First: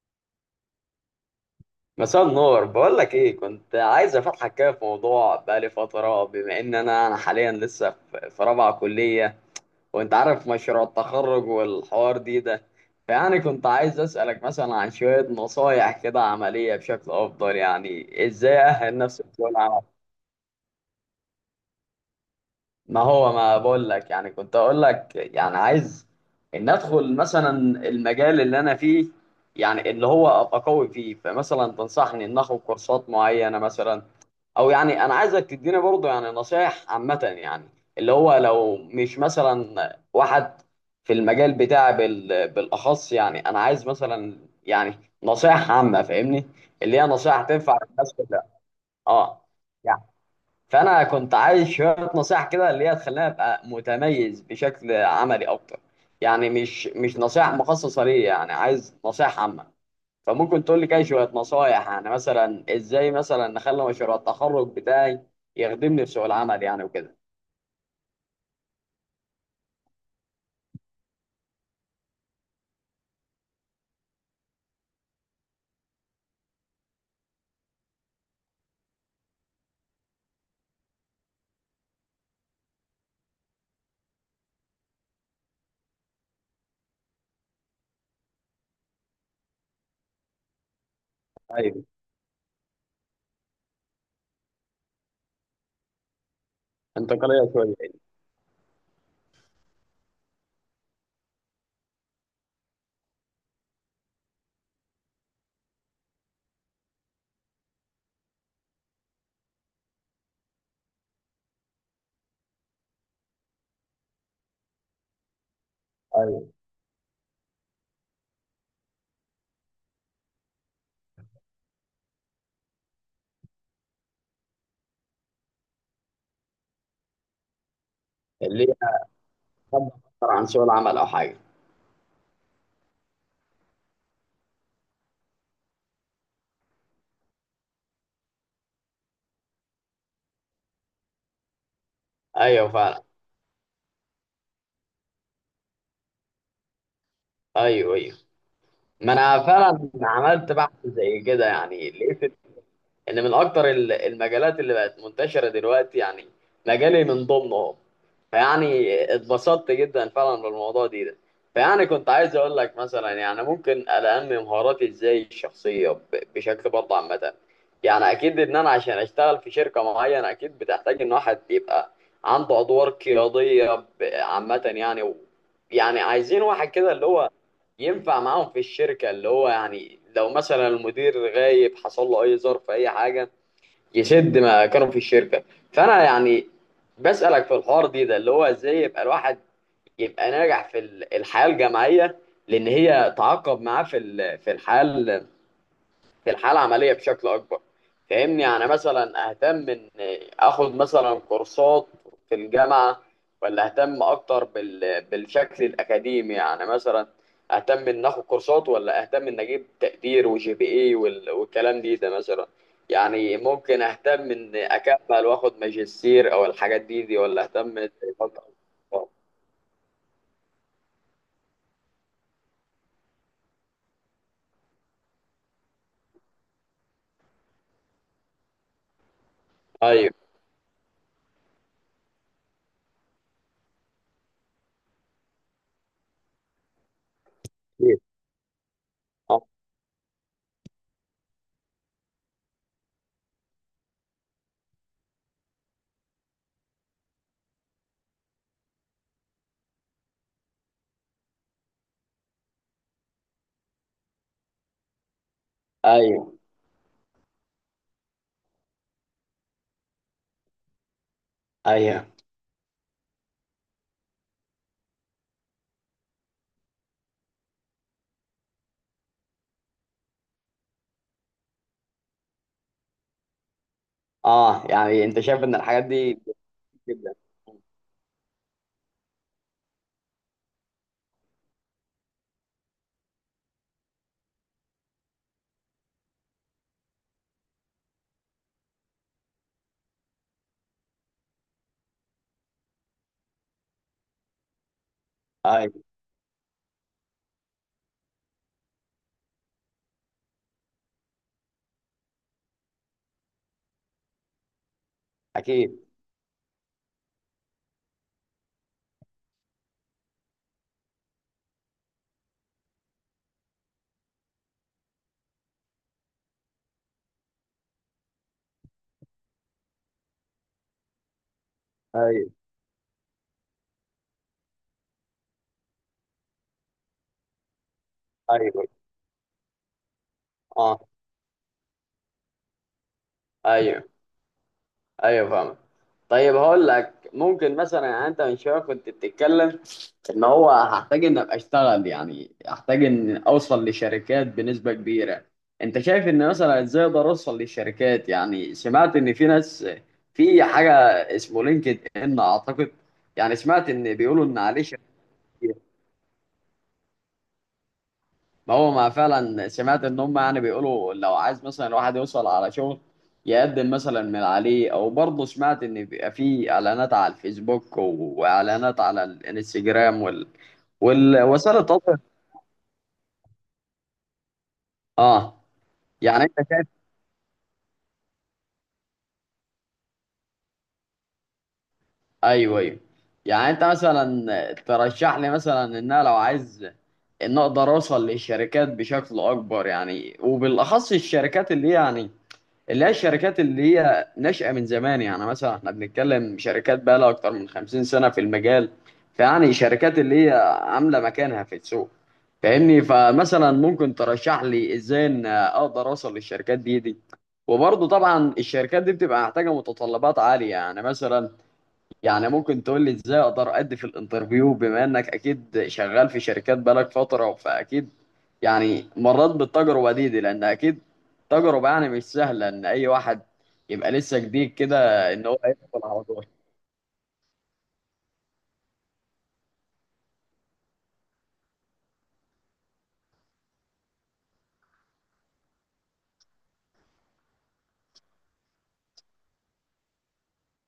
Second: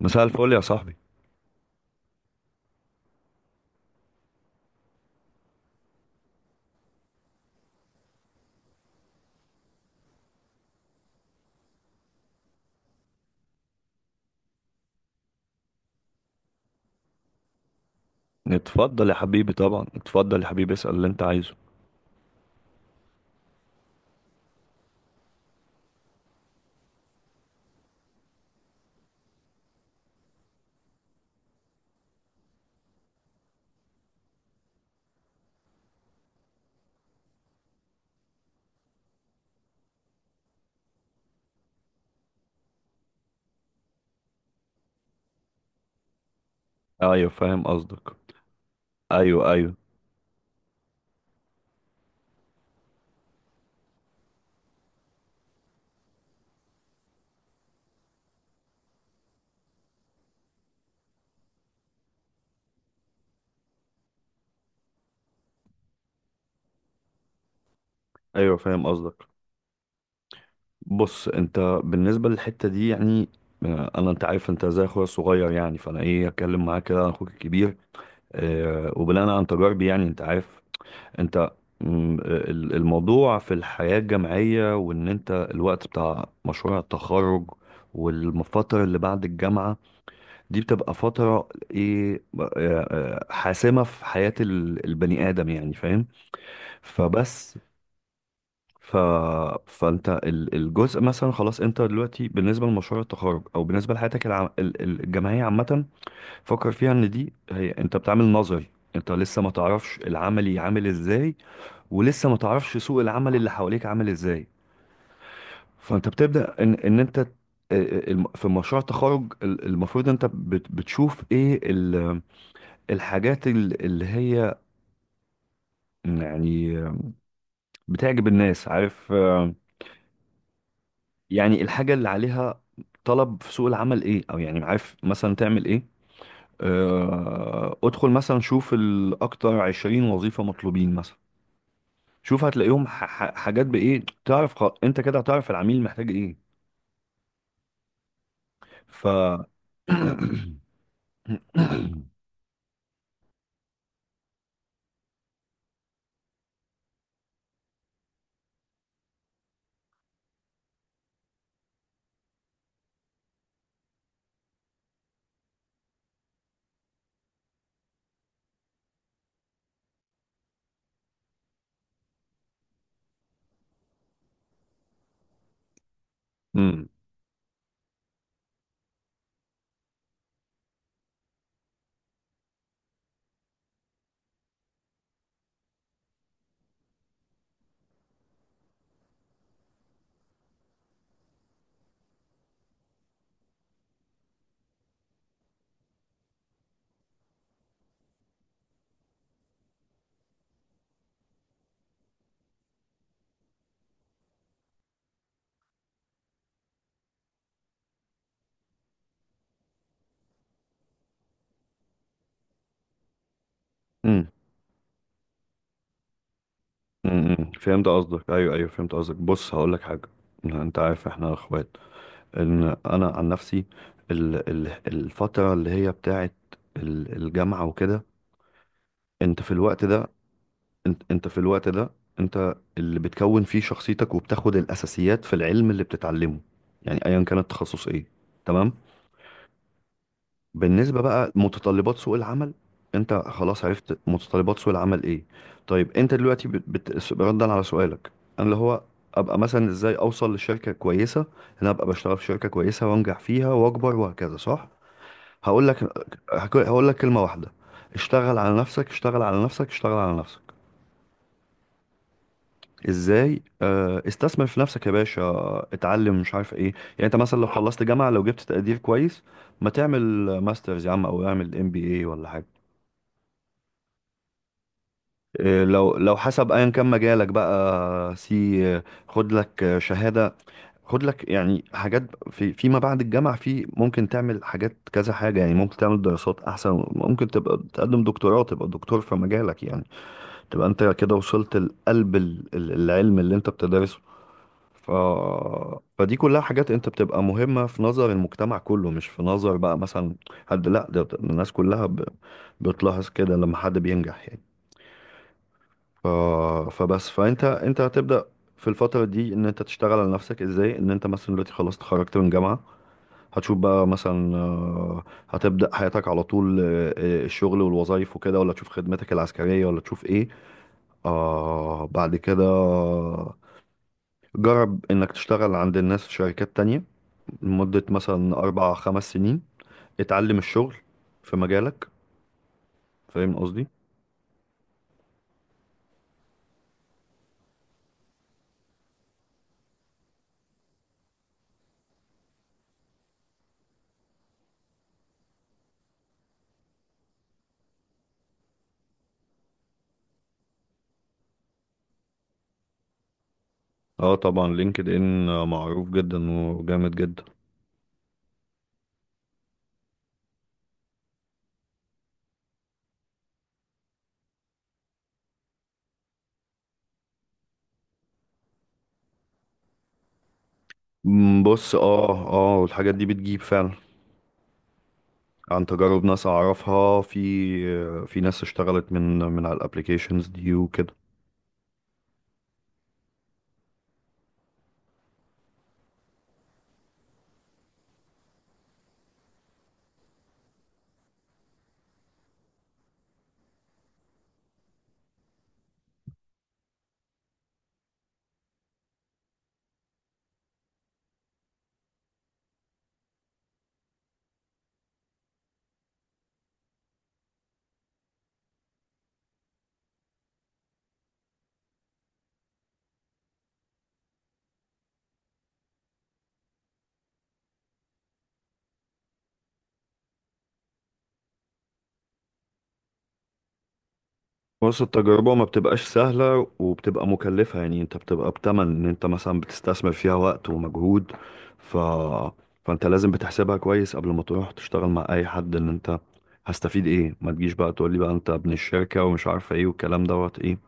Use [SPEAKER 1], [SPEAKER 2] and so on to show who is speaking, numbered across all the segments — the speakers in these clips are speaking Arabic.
[SPEAKER 1] مساء الفل يا صاحبي.
[SPEAKER 2] مساء النور، بقول لك ايه، كنت عايز افتحك كده في موضوع بقالي فتره، بما ان انا حاليا لسه في رابعه كليه، وانت عارف مشروع التخرج والحوار ده. فيعني كنت عايز اسالك مثلا عن شويه نصايح كده عمليه بشكل افضل، يعني ازاي اهل
[SPEAKER 1] اتفضل يا
[SPEAKER 2] نفسي في سوق
[SPEAKER 1] حبيبي،
[SPEAKER 2] العمل.
[SPEAKER 1] طبعا اتفضل يا حبيبي، اسأل اللي انت عايزه.
[SPEAKER 2] ما هو ما بقول لك، يعني كنت اقول لك يعني عايز ان ادخل مثلا المجال اللي انا فيه، يعني اللي هو ابقى قوي فيه. فمثلا تنصحني ان اخد كورسات معينه مثلا؟ او يعني انا عايزك تديني برضه يعني نصايح عامه، يعني اللي هو لو مش مثلا واحد في المجال بتاعي بالاخص، يعني انا عايز مثلا يعني نصايح عامه، فاهمني؟ اللي هي
[SPEAKER 1] ايوه
[SPEAKER 2] نصايح
[SPEAKER 1] فاهم
[SPEAKER 2] تنفع للناس
[SPEAKER 1] قصدك.
[SPEAKER 2] كلها. اه
[SPEAKER 1] ايوه ايوه.
[SPEAKER 2] يعني. فانا كنت عايز شويه نصايح كده اللي هي تخليني ابقى متميز بشكل عملي اكتر، يعني مش نصايح مخصصه ليا، يعني عايز نصايح عامه. فممكن تقول لي كده شوية نصايح، يعني مثلا ازاي مثلا نخلي مشروع التخرج بتاعي يخدمني في سوق العمل، يعني وكده.
[SPEAKER 1] ايوه فاهم قصدك. بص انت بالنسبة للحتة دي يعني انا انت عارف انت زي اخويا الصغير يعني، فانا ايه اتكلم معاك كده عن اخوك الكبير. اه وبناء عن تجاربي يعني انت عارف انت، الموضوع في الحياة الجامعية، وان انت الوقت بتاع مشروع التخرج والفترة اللي بعد الجامعة دي بتبقى فترة
[SPEAKER 2] ايوه،
[SPEAKER 1] ايه، حاسمة في حياة البني آدم يعني فاهم.
[SPEAKER 2] انتقالية
[SPEAKER 1] فبس
[SPEAKER 2] شوية.
[SPEAKER 1] ف... فانت الجزء مثلا خلاص انت دلوقتي بالنسبة لمشروع التخرج، او بالنسبة لحياتك الجامعية عامة، فكر فيها ان دي هي انت بتعمل نظري، انت لسه ما تعرفش العملي عامل ازاي، ولسه ما تعرفش سوق العمل اللي حواليك عامل ازاي. فانت
[SPEAKER 2] ايوه،
[SPEAKER 1] بتبدأ ان ان انت آه، آه، الم- في مشروع التخرج المفروض انت بتشوف ايه الحاجات اللي هي يعني بتعجب
[SPEAKER 2] اللي
[SPEAKER 1] الناس
[SPEAKER 2] هي
[SPEAKER 1] عارف
[SPEAKER 2] أخدها أكتر عن سوق العمل او حاجة.
[SPEAKER 1] يعني الحاجة اللي عليها طلب في سوق العمل ايه، او يعني عارف مثلا تعمل ايه. ادخل مثلا شوف الاكتر 20 وظيفة مطلوبين مثلا، شوف
[SPEAKER 2] ايوه
[SPEAKER 1] هتلاقيهم
[SPEAKER 2] فعلا.
[SPEAKER 1] حاجات بايه تعرف انت كده هتعرف العميل محتاج ايه.
[SPEAKER 2] ايوه ايوه.
[SPEAKER 1] ف
[SPEAKER 2] ما انا فعلا عملت بحث زي كده، يعني لقيت ان من اكتر المجالات اللي بقت منتشره دلوقتي يعني مجالي من ضمنهم، فيعني اتبسطت جدا فعلا بالموضوع ده. فيعني كنت عايز اقول لك مثلا، يعني ممكن انمي مهاراتي ازاي الشخصيه بشكل برضه عامه. يعني اكيد ان انا عشان اشتغل في شركه معينه اكيد بتحتاج ان واحد يبقى عنده ادوار قياديه عامه يعني، و يعني عايزين واحد
[SPEAKER 1] مم.
[SPEAKER 2] كده اللي هو ينفع معاهم في الشركة، اللي هو يعني لو مثلا المدير غايب حصل له أي ظرف أي حاجة يسد ما كانوا في الشركة. فأنا يعني بسألك في الحوار ده اللي هو إزاي يبقى الواحد يبقى ناجح الحياة الجامعية، لأن هي تعاقب معاه في الحياة، في الحاله العمليه بشكل اكبر. فاهمني؟ يعني مثلا اهتم ان اخد مثلا كورسات في الجامعه، ولا اهتم اكتر بالشكل الاكاديمي، يعني مثلا اهتم ان اخد كورسات ولا اهتم ان اجيب تقدير وجي بي اي والكلام ده مثلا. يعني ممكن
[SPEAKER 1] مم.
[SPEAKER 2] اهتم ان اكمل واخد ماجستير او الحاجات دي
[SPEAKER 1] مم.
[SPEAKER 2] ولا اهتم.
[SPEAKER 1] فهمت قصدك، ايوه ايوه فهمت قصدك. بص هقول لك حاجة، انت عارف احنا اخوات. ان انا عن نفسي، الفتره اللي هي بتاعت الجامعه وكده، انت في الوقت ده،
[SPEAKER 2] ايوه.
[SPEAKER 1] انت في الوقت ده انت اللي بتكون فيه شخصيتك، وبتاخد الاساسيات في العلم اللي بتتعلمه، يعني ايا كان التخصص ايه، تمام. بالنسبه بقى متطلبات سوق العمل، انت خلاص عرفت متطلبات سوق العمل ايه. طيب انت دلوقتي ردا على سؤالك، انا اللي هو ابقى مثلا ازاي اوصل لشركه كويسه، إن انا ابقى بشتغل في شركه كويسه وانجح فيها واكبر وهكذا، صح؟ هقول لك
[SPEAKER 2] ايوه
[SPEAKER 1] هقول لك كلمة واحدة، اشتغل على نفسك، اشتغل على نفسك، اشتغل على نفسك.
[SPEAKER 2] ايوه.
[SPEAKER 1] ازاي؟ استثمر في نفسك يا باشا، اتعلم، مش عارف ايه، يعني انت مثلا لو خلصت جامعة، لو جبت تقدير كويس، ما تعمل ماسترز يا عم، او اعمل ام بي اي ولا حاجة.
[SPEAKER 2] اه يعني انت شايف ان
[SPEAKER 1] آه،
[SPEAKER 2] الحاجات
[SPEAKER 1] لو لو
[SPEAKER 2] دي
[SPEAKER 1] حسب ايا كان
[SPEAKER 2] جدا.
[SPEAKER 1] مجالك بقى، سي خد لك شهادة، خد لك يعني حاجات، في فيما بعد الجامعة، في ممكن تعمل حاجات كذا حاجة، يعني ممكن تعمل دراسات احسن، ممكن تبقى تقدم دكتوراه، تبقى دكتور في مجالك يعني، تبقى انت كده وصلت لقلب العلم اللي انت بتدرسه. ف...
[SPEAKER 2] طيب.
[SPEAKER 1] فدي كلها حاجات انت بتبقى مهمة في نظر المجتمع كله، مش في نظر بقى مثلا حد، لا ده ده الناس كلها بتلاحظ كده لما حد بينجح يعني.
[SPEAKER 2] اكيد.
[SPEAKER 1] ف... فبس فانت انت هتبدأ في الفترة دي ان انت تشتغل على نفسك، ازاي؟ ان انت مثلا دلوقتي خلاص اتخرجت من جامعة، هتشوف بقى مثلا هتبدأ حياتك على طول، الشغل والوظائف وكده، ولا تشوف خدمتك العسكرية، ولا تشوف ايه آه بعد
[SPEAKER 2] ايوه
[SPEAKER 1] كده. جرب إنك تشتغل عند الناس في شركات تانية لمدة مثلا
[SPEAKER 2] ايوه.
[SPEAKER 1] أربع خمس سنين، اتعلم الشغل
[SPEAKER 2] اه.
[SPEAKER 1] في مجالك. فاهم قصدي؟
[SPEAKER 2] ايوه ايوه فاهم. طيب هقول لك ممكن مثلا، يعني انت من شويه كنت بتتكلم ان هو هحتاج ان ابقى اشتغل، يعني هحتاج ان اوصل لشركات بنسبه كبيره. انت شايف ان مثلا ازاي اقدر اوصل للشركات؟ يعني سمعت ان في ناس، في حاجه اسمه لينكد ان اعتقد، يعني سمعت ان
[SPEAKER 1] اه
[SPEAKER 2] بيقولوا ان
[SPEAKER 1] طبعا
[SPEAKER 2] عليه شركات.
[SPEAKER 1] لينكد إن معروف جدا وجامد جدا.
[SPEAKER 2] ما هو ما فعلا سمعت ان هم يعني بيقولوا لو عايز مثلا الواحد يوصل على شغل يقدم مثلا من عليه. او برضه سمعت ان بيبقى في اعلانات على الفيسبوك واعلانات على الانستجرام والوسائل
[SPEAKER 1] بص
[SPEAKER 2] التواصل.
[SPEAKER 1] اه اه الحاجات دي بتجيب فعلا،
[SPEAKER 2] اه.
[SPEAKER 1] عن تجارب
[SPEAKER 2] يعني
[SPEAKER 1] ناس
[SPEAKER 2] انت شايف.
[SPEAKER 1] أعرفها، في ناس اشتغلت من على الابليكيشنز دي وكده.
[SPEAKER 2] ايوه ايوه. يعني انت مثلا ترشح لي مثلا ان انا لو عايز ان اقدر اوصل للشركات بشكل اكبر، يعني وبالاخص الشركات اللي هي يعني اللي هي الشركات اللي هي ناشئه من زمان، يعني مثلا احنا بنتكلم شركات بقى لها اكتر من 50 سنه في المجال، فيعني شركات اللي هي عامله مكانها في السوق، فاهمني؟ فمثلا ممكن ترشح لي ازاي ان اقدر اوصل للشركات دي؟ وبرضه طبعا الشركات دي بتبقى محتاجه متطلبات عاليه، يعني مثلا يعني ممكن تقول لي ازاي اقدر ادي في الانترفيو، بما انك اكيد شغال في شركات بقالك فترة فاكيد يعني مريت بالتجربة دي. لان اكيد تجربة يعني مش سهلة ان اي واحد يبقى لسه جديد كده
[SPEAKER 1] بص
[SPEAKER 2] ان
[SPEAKER 1] التجربة
[SPEAKER 2] هو
[SPEAKER 1] ما
[SPEAKER 2] يدخل
[SPEAKER 1] بتبقاش
[SPEAKER 2] على طول.
[SPEAKER 1] سهلة، وبتبقى مكلفة، يعني انت بتبقى بتمن ان انت مثلا بتستثمر فيها وقت ومجهود. ف... فانت لازم بتحسبها كويس قبل ما تروح تشتغل مع اي حد، ان انت هستفيد ايه. ما تجيش بقى تقول لي بقى انت ابن الشركة ومش عارفة ايه والكلام دوت ايه،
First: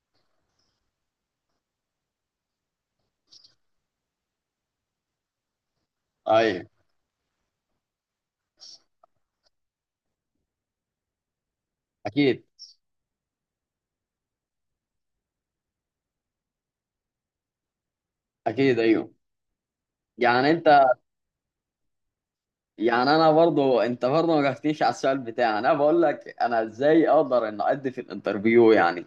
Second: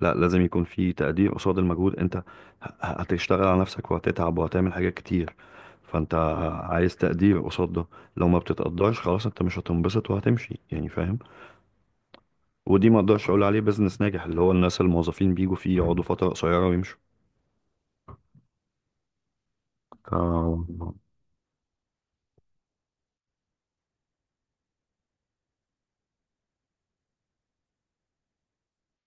[SPEAKER 1] لا لازم يكون في تقدير قصاد المجهود. انت هتشتغل على نفسك، وهتتعب، وهتعمل حاجات كتير. فانت
[SPEAKER 2] ايوه.
[SPEAKER 1] عايز تقدير قصاد ده، لو ما بتتقدرش خلاص انت مش هتنبسط وهتمشي، يعني فاهم.
[SPEAKER 2] اكيد.
[SPEAKER 1] ودي ما اقدرش اقول عليه بيزنس ناجح، اللي هو الناس الموظفين بيجوا فيه يقعدوا فترة قصيرة ويمشوا.
[SPEAKER 2] اكيد. ايوه.
[SPEAKER 1] ف-
[SPEAKER 2] يعني انت، يعني انا برضو، انت برضو ما جاوبتنيش على السؤال بتاعي. انا بقول لك انا ازاي اقدر ان ادي في الانترفيو، يعني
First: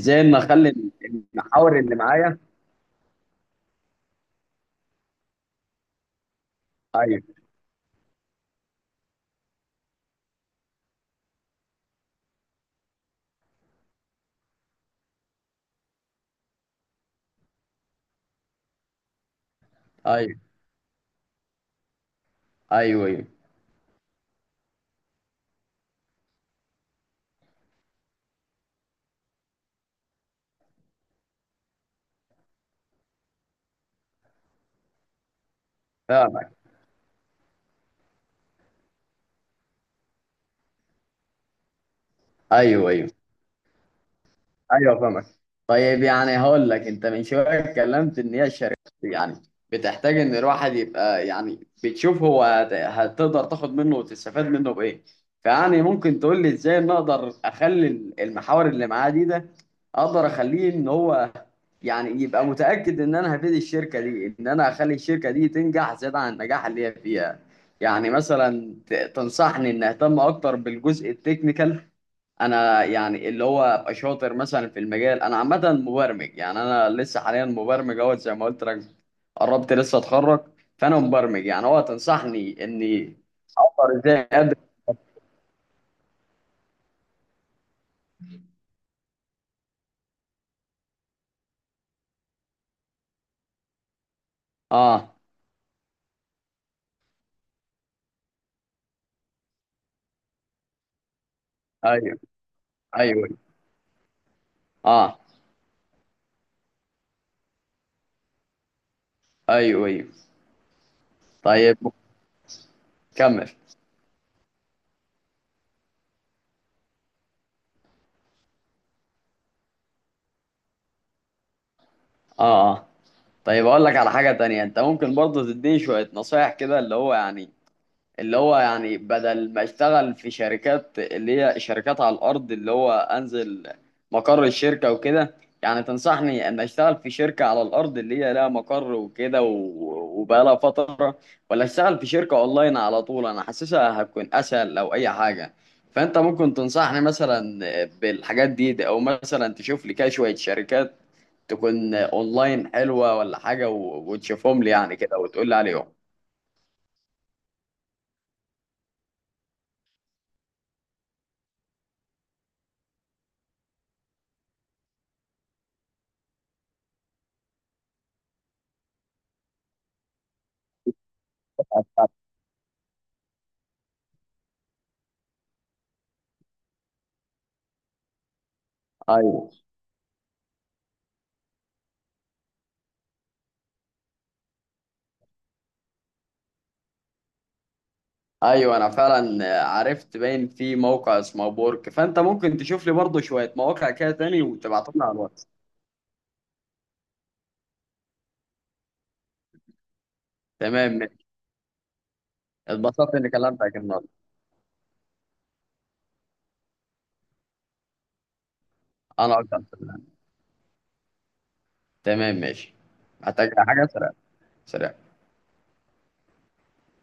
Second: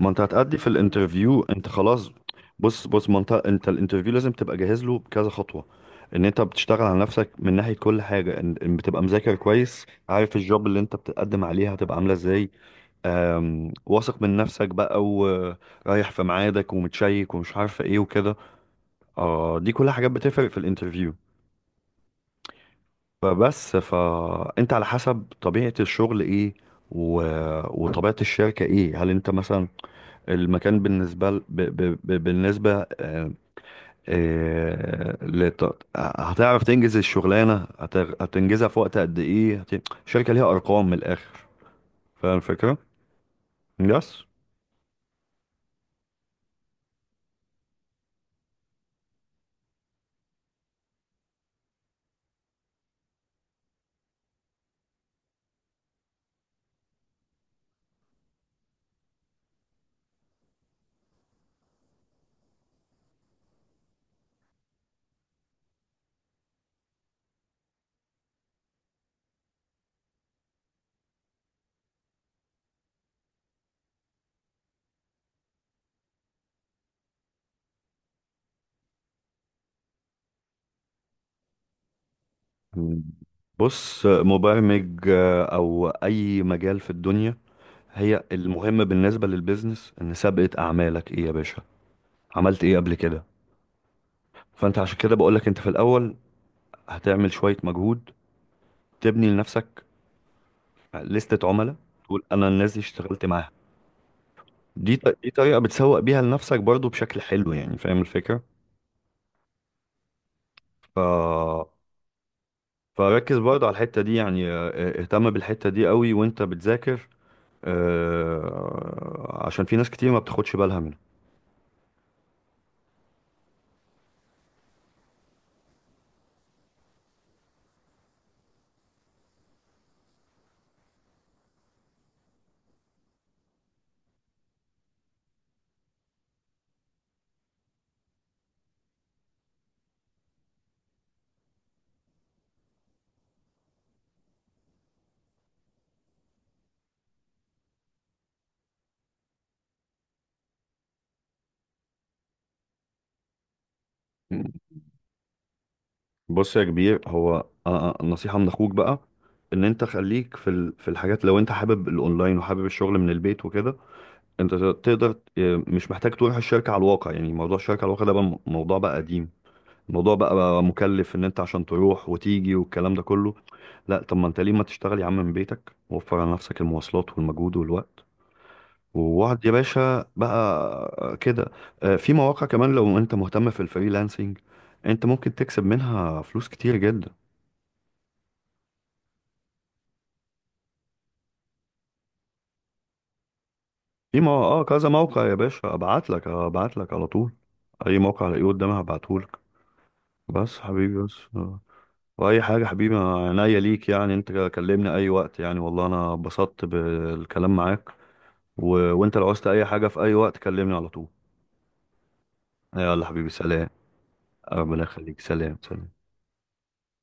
[SPEAKER 1] ما انت
[SPEAKER 2] ان
[SPEAKER 1] هتأدي في
[SPEAKER 2] اخلي
[SPEAKER 1] الانترفيو انت
[SPEAKER 2] المحاور اللي
[SPEAKER 1] خلاص.
[SPEAKER 2] معايا.
[SPEAKER 1] بص ما انت انت الانترفيو لازم تبقى جاهز له بكذا خطوة، ان انت بتشتغل على
[SPEAKER 2] ايوه
[SPEAKER 1] نفسك من ناحية كل حاجة، ان بتبقى مذاكر كويس، عارف الجوب اللي انت بتقدم عليها هتبقى عاملة ازاي. واثق من نفسك بقى، ورايح في ميعادك ومتشيك ومش عارفة ايه وكده. اه دي كل حاجات
[SPEAKER 2] ايوه.
[SPEAKER 1] بتفرق في الانترفيو.
[SPEAKER 2] ايوه. ايوه
[SPEAKER 1] فانت على حسب طبيعة الشغل ايه و... وطبيعة الشركة ايه، هل انت مثلا المكان بالنسبة ل... ب... ب... ب... بالنسبة آه، لت...
[SPEAKER 2] فاهم.
[SPEAKER 1] هتعرف تنجز الشغلانة، هتنجزها في وقت قد ايه، الشركة ليها ارقام من الاخر. فاهم الفكرة؟
[SPEAKER 2] ايوه ايوه.
[SPEAKER 1] يس.
[SPEAKER 2] ايوه فاهمك. طيب يعني هقول لك، انت من شويه اتكلمت ان هي الشركات يعني بتحتاج ان الواحد يبقى يعني بتشوف هو هتقدر تاخد منه وتستفاد منه بايه. فيعني ممكن تقول لي ازاي ان اقدر اخلي المحاور اللي معاه ده اقدر اخليه ان هو يعني يبقى متاكد ان انا هفيد الشركه دي، ان انا اخلي الشركه دي تنجح زياده عن النجاح اللي هي فيها. يعني مثلا تنصحني ان اهتم اكتر بالجزء التكنيكال؟ انا يعني اللي هو ابقى شاطر مثلا في المجال، انا عامه مبرمج يعني، انا لسه حاليا مبرمج اهوت زي ما قلت لك، قربت لسه اتخرج، فانا مبرمج يعني. هو تنصحني اني اقدر
[SPEAKER 1] بص
[SPEAKER 2] ازاي أقدم؟
[SPEAKER 1] مبرمج او اي مجال في الدنيا، هي المهم بالنسبة للبيزنس ان سابقة اعمالك ايه يا باشا، عملت ايه قبل كده. فانت عشان
[SPEAKER 2] اه.
[SPEAKER 1] كده بقولك انت في الاول هتعمل شوية مجهود، تبني لنفسك لستة عملاء،
[SPEAKER 2] ايوه
[SPEAKER 1] تقول انا الناس دي اشتغلت
[SPEAKER 2] ايوه.
[SPEAKER 1] معاها.
[SPEAKER 2] اه.
[SPEAKER 1] دي طريقة بتسوق بيها لنفسك برضو بشكل حلو، يعني فاهم الفكرة.
[SPEAKER 2] ايوه ايوه.
[SPEAKER 1] ف...
[SPEAKER 2] طيب.
[SPEAKER 1] فركز
[SPEAKER 2] كمل.
[SPEAKER 1] برضو على الحتة دي يعني، اهتم بالحتة دي قوي وانت بتذاكر، اه، عشان في ناس كتير ما بتاخدش بالها منها.
[SPEAKER 2] اه. اه. طيب اقول لك على حاجه تانية. انت ممكن برضه تديني شويه نصايح كده، اللي هو يعني اللي هو يعني بدل ما اشتغل في شركات اللي هي شركات على الارض، اللي هو انزل مقر الشركه وكده، يعني تنصحني ان اشتغل في شركه على الارض اللي هي لها مقر وكده وبقالها فتره، ولا اشتغل في شركه اونلاين على طول؟ انا حاسسها هتكون اسهل او اي حاجه. فانت ممكن تنصحني مثلا بالحاجات دي، او مثلا تشوف لي كده شويه شركات تكون اونلاين حلوه ولا حاجه وتشوفهم لي يعني كده وتقول لي عليهم.
[SPEAKER 1] بص يا كبير، هو اه، نصيحة من اخوك بقى، ان انت خليك في في الحاجات، لو انت حابب الاونلاين وحابب الشغل من البيت وكده، انت تقدر، اه، مش محتاج تروح الشركة على الواقع. يعني موضوع الشركة على الواقع ده بقى موضوع بقى قديم، الموضوع بقى مكلف ان انت عشان تروح وتيجي والكلام ده كله. لا طب ما انت ليه ما تشتغل يا عم من بيتك، وفر على نفسك المواصلات والمجهود والوقت، وقعد يا
[SPEAKER 2] ايوه
[SPEAKER 1] باشا بقى كده. اه، في مواقع كمان لو انت مهتم في الفريلانسنج، انت ممكن تكسب منها فلوس كتير جدا.
[SPEAKER 2] ايوه. انا فعلا عرفت باين في موقع اسمه بورك، فانت ممكن تشوف لي برضه شويه مواقع كده تاني
[SPEAKER 1] اه كذا
[SPEAKER 2] وتبعتهم لي على
[SPEAKER 1] موقع يا
[SPEAKER 2] الواتس.
[SPEAKER 1] باشا، ابعت لك على طول، اي موقع الاقيه قدامي هبعته لك. بس
[SPEAKER 2] تمام
[SPEAKER 1] حبيبي بس
[SPEAKER 2] ماشي.
[SPEAKER 1] آه. واي حاجه حبيبي،
[SPEAKER 2] اتبسطت
[SPEAKER 1] أنا
[SPEAKER 2] اني
[SPEAKER 1] عينيا
[SPEAKER 2] كلمتك
[SPEAKER 1] ليك
[SPEAKER 2] النهارده.
[SPEAKER 1] يعني، انت كلمني اي وقت يعني، والله انا اتبسطت بالكلام معاك. و... وانت لو
[SPEAKER 2] انا
[SPEAKER 1] عوزت
[SPEAKER 2] اكتر.
[SPEAKER 1] اي حاجه في اي وقت كلمني على طول.
[SPEAKER 2] تمام ماشي.
[SPEAKER 1] يلا حبيبي
[SPEAKER 2] محتاج
[SPEAKER 1] سلام.
[SPEAKER 2] حاجه سريع.
[SPEAKER 1] ربنا
[SPEAKER 2] سريع.
[SPEAKER 1] يخليك، سلام سلام.